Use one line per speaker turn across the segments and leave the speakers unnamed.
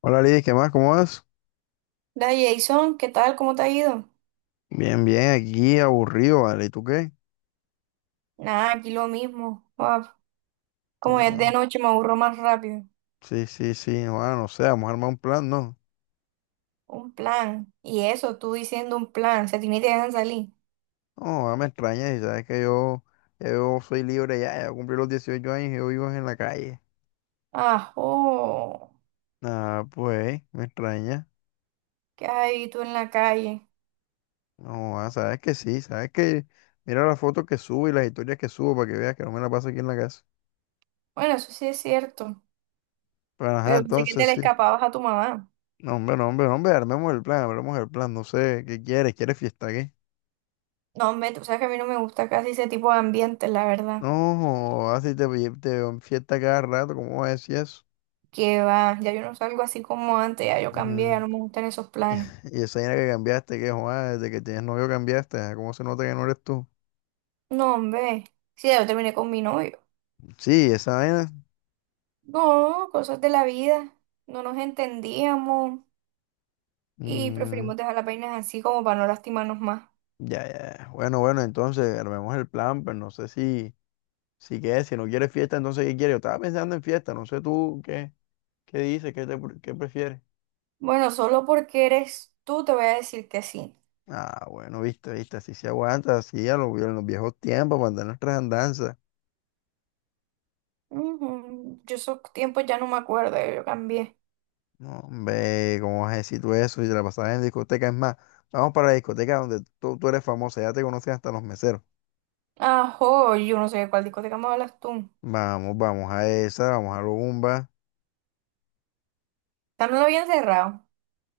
Hola Liz, ¿qué más? ¿Cómo vas?
Da Jason, ¿qué tal? ¿Cómo te ha ido?
Bien, bien, aquí aburrido, ¿vale? ¿Y tú qué?
Nada, aquí lo mismo. Como es de
No,
noche, me aburro más rápido.
sí, sí, sí, no, no sé, vamos a armar un plan, ¿no?
Un plan. Y eso, tú diciendo un plan. Se tiene y te dejan salir.
No, me extraña, y sabes que yo soy libre ya, ya cumplí los 18 años y yo vivo en la calle.
Ah, oh,
Ah, pues, me extraña.
¿qué hay tú en la calle?
No, sabes que sí, sabes que mira las fotos que subo y las historias que subo para que veas que no me la paso aquí en la casa.
Bueno, eso sí es cierto.
Pero, ajá,
Pero pensé que te
entonces
le
sí.
escapabas a tu mamá.
No, hombre, no, hombre, no, hombre, armemos el plan, no sé, ¿qué quieres? ¿Quieres fiesta, qué?
No, hombre, tú sabes que a mí no me gusta casi ese tipo de ambiente, la verdad.
No, así te veo en fiesta cada rato, ¿cómo vas a decir eso?
Que va, ya yo no salgo así como antes, ya yo cambié, ya
Ujú.
no me gustan esos planes.
Y esa vaina que cambiaste, que joder, desde que tienes novio cambiaste, ¿cómo se nota que no eres tú?
No, hombre, sí, ya yo terminé con mi novio.
Sí, esa vaina.
No, cosas de la vida. No nos entendíamos y
Mm,
preferimos dejar las vainas así como para no lastimarnos más.
ya, ya. Ya. Bueno, bueno, entonces armemos el plan, pero no sé si qué, si no quieres fiesta, entonces ¿qué quieres? Yo estaba pensando en fiesta, no sé tú qué, qué dices, qué prefieres.
Bueno, solo porque eres tú te voy a decir que sí.
Ah, bueno, viste, viste, así se aguanta, así a los viejos tiempos, para andar nuestras andanzas.
Ujú, yo esos tiempos ya no me acuerdo, yo cambié.
No, hombre, ¿cómo vas a decir tú eso? Si te la pasabas en discoteca, es más, vamos para la discoteca donde tú eres famosa, ya te conocen hasta los meseros.
Ajo, yo no sé de cuál discoteca me hablas tú.
Vamos, vamos a esa, vamos a Lumba.
Ya no lo habían cerrado.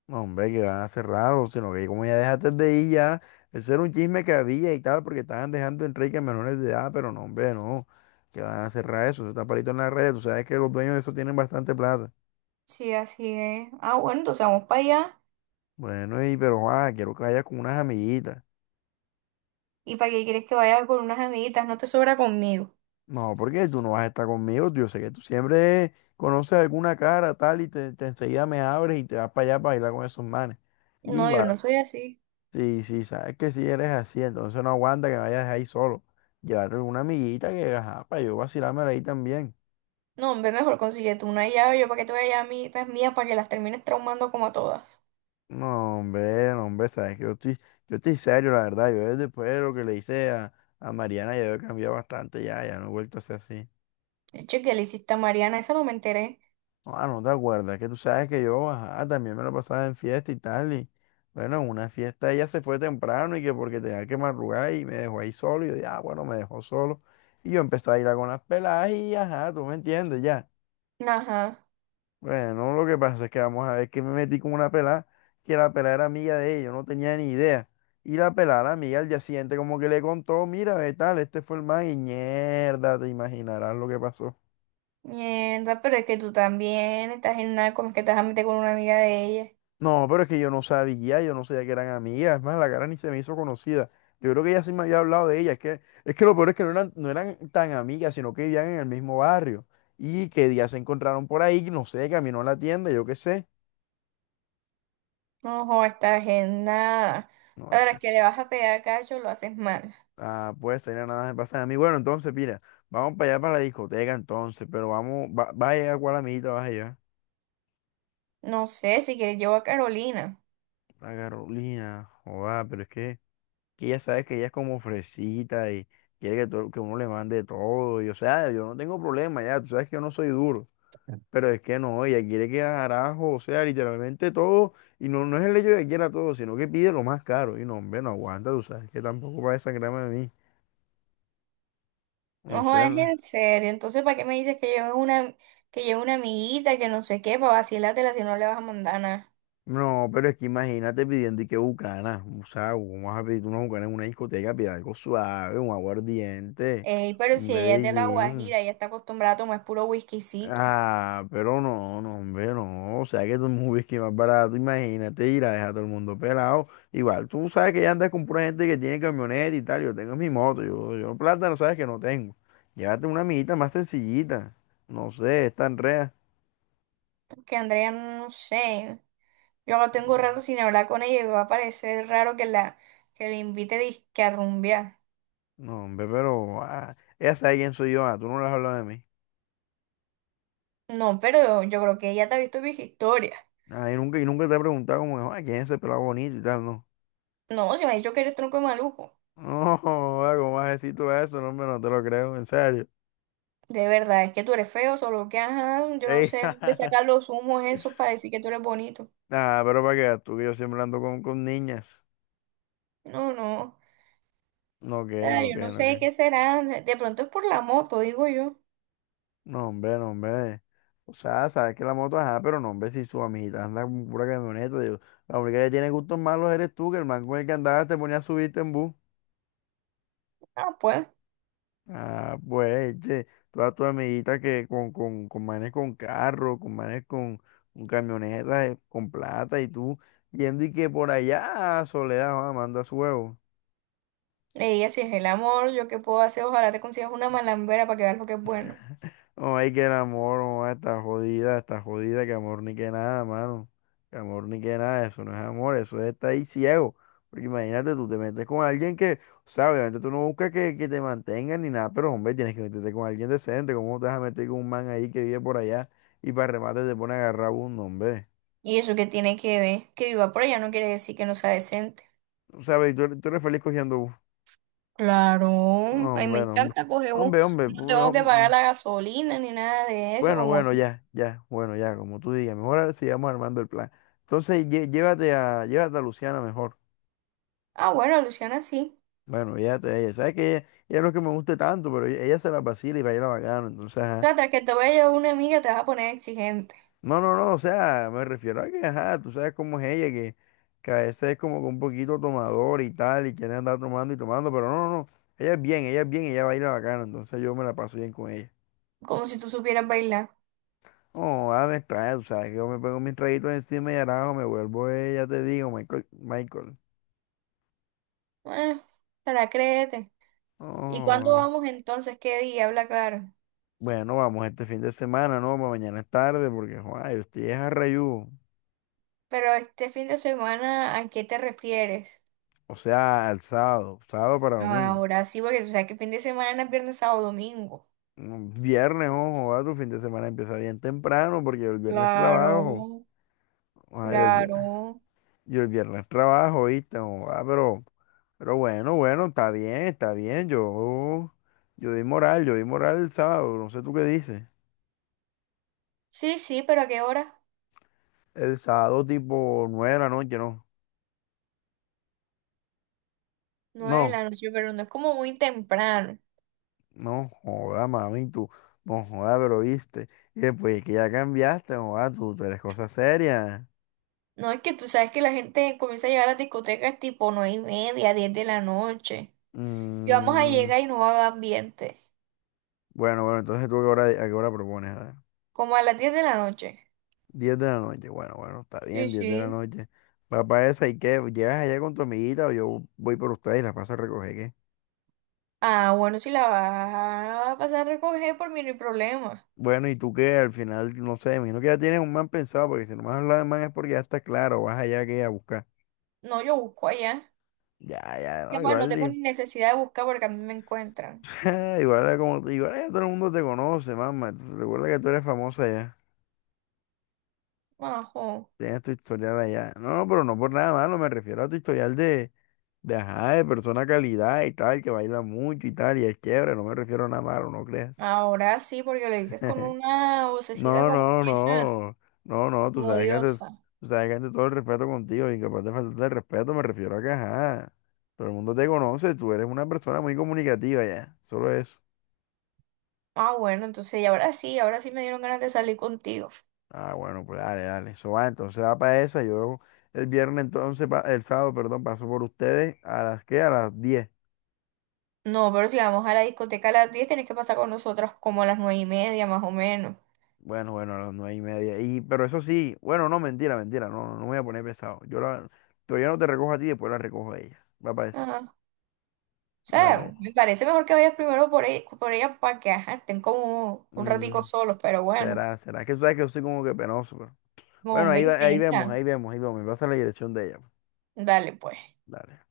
No, hombre, que van a cerrar, o sino que como ya dejaste de ir ya, eso era un chisme que había y tal, porque estaban dejando en Enrique menores de edad, pero no, hombre, no, que van a cerrar eso, eso está parito en la red, tú sabes que los dueños de eso tienen bastante plata.
Sí, así es. Ah, bueno, entonces vamos para allá.
Bueno, y pero, quiero que vayas con unas amiguitas.
¿Y para qué quieres que vaya con unas amiguitas? No te sobra conmigo.
No, porque tú no vas a estar conmigo, tío. Yo sé que tú siempre conoces alguna cara tal y te enseguida me abres y te vas para allá para bailar con esos manes. Y
No, yo no
igual,
soy así.
sí, sí, sabes que si eres así, entonces no aguanta que me vayas ahí solo. Llévate alguna amiguita que, ajá, para yo vacilarme ahí también.
No, hombre, mejor consigue tú una llave. Yo para qué te voy a llevar amiguitas mías para que las termines traumando como a todas.
No, hombre, no, hombre, sabes que yo estoy serio, la verdad. Yo después de lo que le hice a Mariana, ya yo he cambiado bastante, ya, ya no he vuelto a ser así.
Che, ¿qué le hiciste a Mariana? Eso no me enteré.
Ah, no te acuerdas, que tú sabes que yo, ajá, también me lo pasaba en fiesta y tal, y bueno, en una fiesta ella se fue temprano y que porque tenía que madrugar y me dejó ahí solo, y yo, ya, bueno, me dejó solo, y yo empecé a ir a con las peladas y ajá, tú me entiendes, ya.
Ajá.
Bueno, lo que pasa es que vamos a ver que me metí con una pelada, que la pelada era amiga de ella, yo no tenía ni idea, y la pelada, la amiga, al día siguiente como que le contó, mira, ve tal, este fue el man, y mierda, te imaginarás lo que pasó.
Mierda, pero es que tú también estás en nada. Como es que te vas a meter con una amiga de ella?
No, pero es que yo no sabía que eran amigas, es más, la cara ni se me hizo conocida. Yo creo que ella sí me había hablado de ella, es que lo peor es que no eran tan amigas, sino que vivían en el mismo barrio. Y que día se encontraron por ahí, no sé, caminó a la tienda, yo qué sé.
No, jo, estás en nada.
No,
Ahora es que le vas a pegar a Cacho, lo haces mal.
pues tenía nada de pasar a mí. Bueno, entonces, mira, vamos para allá para la discoteca entonces, pero vamos, va a llegar cuál amiguita vas a llevar.
No sé, si quieres llevo a Carolina.
La Carolina, joda, pero es que ella sabe que ella es como fresita y quiere que, que uno le mande todo. Y o sea, yo no tengo problema, ya, tú sabes que yo no soy duro, pero es que no, ella quiere que carajo, o sea, literalmente todo. Y no, no es el hecho de que quiera todo, sino que pide lo más caro. Y no, hombre, no aguanta, tú sabes que tampoco va a desangrarme a mí. No
No,
sé,
es
no.
en serio. Entonces, ¿para qué me dices que llevo una amiguita, que no sé qué, para vacilártela si no le vas a mandar nada?
No, pero es que imagínate pidiendo y que bucana. O sea, ¿cómo vas a pedir una bucana en una discoteca? Pide algo suave, un aguardiente,
Ey, pero
un
si ella es de La
Medellín.
Guajira, ella está acostumbrada a tomar puro whiskycito.
Ah, pero no, no, hombre, no. O sea, que tú es un whisky más barato, imagínate ir a dejar a todo el mundo pelado. Igual, tú sabes que ya andas con pura gente que tiene camioneta y tal. Yo tengo mi moto, yo plata, no sabes que no tengo. Llévate una amiguita más sencillita. No sé, es tan rea.
Que Andrea, no sé. Yo no tengo rato sin hablar con ella y me va a parecer raro que le invite disque a rumbear.
No, hombre, pero ella sabe quién soy yo. Ah, tú no le has hablado de mí.
No, pero yo creo que ella te ha visto mis historias.
Ah, y nunca te he preguntado como, quién es ese pelado bonito y tal, no.
No, si me ha dicho que eres tronco de maluco.
No, joda, ¿cómo vas a decir tú eso? No, hombre, no te lo creo, en serio.
De verdad, es que tú eres feo, solo que ajá, yo no
Ey,
sé dónde sacar los humos esos para decir que tú eres bonito.
Ah, pero para que veas tú que yo siempre ando con niñas.
No, no.
No, que,
Ah,
no,
yo
que,
no
no,
sé
que.
qué será. De pronto es por la moto, digo yo.
No, hombre, no, hombre. O sea, sabes que la moto, ajá, pero no, hombre, si su amiguita anda con pura camioneta, digo, la única que tiene gustos malos eres tú, que el man con el que andabas te ponía a subirte en bus.
Ah, pues.
Ah, pues, che, todas tus amiguitas que con manes con carro, con manes con camionetas, con plata, y tú yendo y que por allá, Soledad, manda su huevo.
Ella, si es el amor, yo qué puedo hacer, ojalá te consigas una malambera para que veas lo que es bueno.
No, hay que el amor, no, está jodida, que amor ni que nada, mano. Que amor ni que nada, eso no es amor, eso es estar ahí ciego. Porque imagínate, tú te metes con alguien que, o sea, obviamente tú no buscas que te mantengan ni nada, pero hombre, tienes que meterte con alguien decente. ¿Cómo te vas a meter con un man ahí que vive por allá y para remate te pone a agarrar bus, no, hombre?
Y eso que tiene que ver, que viva por ella no quiere decir que no sea decente.
O sea, ve, tú eres feliz cogiendo bus.
Claro,
No,
ay, me
hombre, no, hombre.
encanta coger bus.
Hombre, hombre,
No tengo que pagar la gasolina ni nada de eso,
Bueno,
como
bueno,
tú.
ya, ya, bueno, ya, como tú digas, mejor ahora sigamos armando el plan. Entonces, llévate a Luciana mejor.
Ah, bueno, Luciana, sí.
Bueno, llévate a ella. Sabes que ella no es que me guste tanto, pero ella se la vacila y baila bacano. Entonces, ajá.
Trata que te vaya una amiga, te vas a poner exigente,
No, no, no, o sea, me refiero a que, ajá, tú sabes cómo es ella, que a veces es como que un poquito tomador y tal, y quiere andar tomando y tomando, pero no, no, no. Ella es bien, ella es bien, ella baila bacano, entonces yo me la paso bien con ella.
como si tú supieras bailar.
No, a me extraña, tú sabes que yo me pongo mis traguitos encima y arajo, me vuelvo ella, te digo, Michael, Michael.
Eh, Te la créete. ¿Y cuándo
Oh,
vamos entonces? ¿Qué día? Habla claro.
bueno, vamos este fin de semana, ¿no? Pa' mañana es tarde porque, joa, yo estoy es a Rayú.
Pero este fin de semana, ¿a qué te refieres?
O sea, al sábado, sábado para
No,
domingo.
ahora sí, porque tú sabes que fin de semana es viernes, sábado, domingo.
Mm, viernes, ojo, va, tu fin de semana empieza bien temprano porque yo el viernes trabajo.
Claro,
Joder,
claro.
yo el viernes trabajo, ¿viste? Joder, pero bueno, bueno, está bien, está bien. Yo di moral el sábado, no sé tú qué dices.
Sí, sí, pero ¿a qué hora?
El sábado tipo 9 de la noche, ¿no?
Nueve de
No.
la noche, pero no es como muy temprano.
No joda, mami, tú, no joda, pero viste. Y después es que ya cambiaste, joda, tú eres cosa seria.
No, es que tú sabes que la gente comienza a llegar a las discotecas tipo nueve y media, 10 de la noche. Y vamos a
Mm,
llegar y no va a haber ambiente.
bueno, bueno, entonces tú a qué hora propones, a ver.
Como a las 10 de la noche.
10 de la noche, bueno, bueno, está
Sí,
bien, 10 de la
sí.
noche. Va para esa, ¿y qué? ¿Llegas allá con tu amiguita o yo voy por ustedes y las paso a recoger, qué?
Ah, bueno, si la vas a pasar a recoger, por mí no hay problema.
Bueno, ¿y tú qué? Al final, no sé, me imagino que ya tienes un man pensado, porque si no me has hablado de man es porque ya está claro, vas allá que a buscar.
No, yo busco allá.
Ya, ya,
Y
no,
bueno, no tengo
igual,
ni necesidad de buscar porque a mí me encuentran.
Igual era como, igual ya todo el mundo te conoce, mamá. Recuerda que tú eres famosa ya.
Ajo.
Tienes tu historial allá. No, pero no por nada malo, me refiero a tu historial de ajá, de persona calidad y tal, que baila mucho y tal, y es chévere, no me refiero a nada malo, no creas.
Ahora sí, porque lo dices con una vocecita
No,
como
no,
que, ah,
no. No, no, tú
como
sabes que antes,
diosa.
tú sabes que antes todo el respeto contigo, incapaz de faltarte el respeto, me refiero a que ajá. Todo el mundo te conoce, tú eres una persona muy comunicativa ya. Solo eso.
Ah, bueno, entonces, y ahora sí me dieron ganas de salir contigo.
Ah, bueno, pues dale, dale. Eso va, entonces va para esa. Yo el viernes entonces, el sábado, perdón, paso por ustedes a las qué, a las 10.
No, pero si vamos a la discoteca a las 10 tenés que pasar con nosotros como a las 9 y media, más o menos.
Bueno, bueno, a las 9:30. Y, pero eso sí, bueno, no, mentira, mentira, no, no, no me voy a poner pesado. Pero ya no te recojo a ti, después la recojo a ella. Va para eso.
Ah, o
Bueno,
sea, me parece mejor que vayas primero por ella para que ajá, estén como un ratico
mm,
solos, pero bueno,
será, será. Es que tú sabes que yo soy como que penoso, pero. Bueno,
con
ahí,
20,
ahí vemos, ahí vemos, ahí vemos. Me pasa la dirección de ella, pues.
dale, pues.
Dale.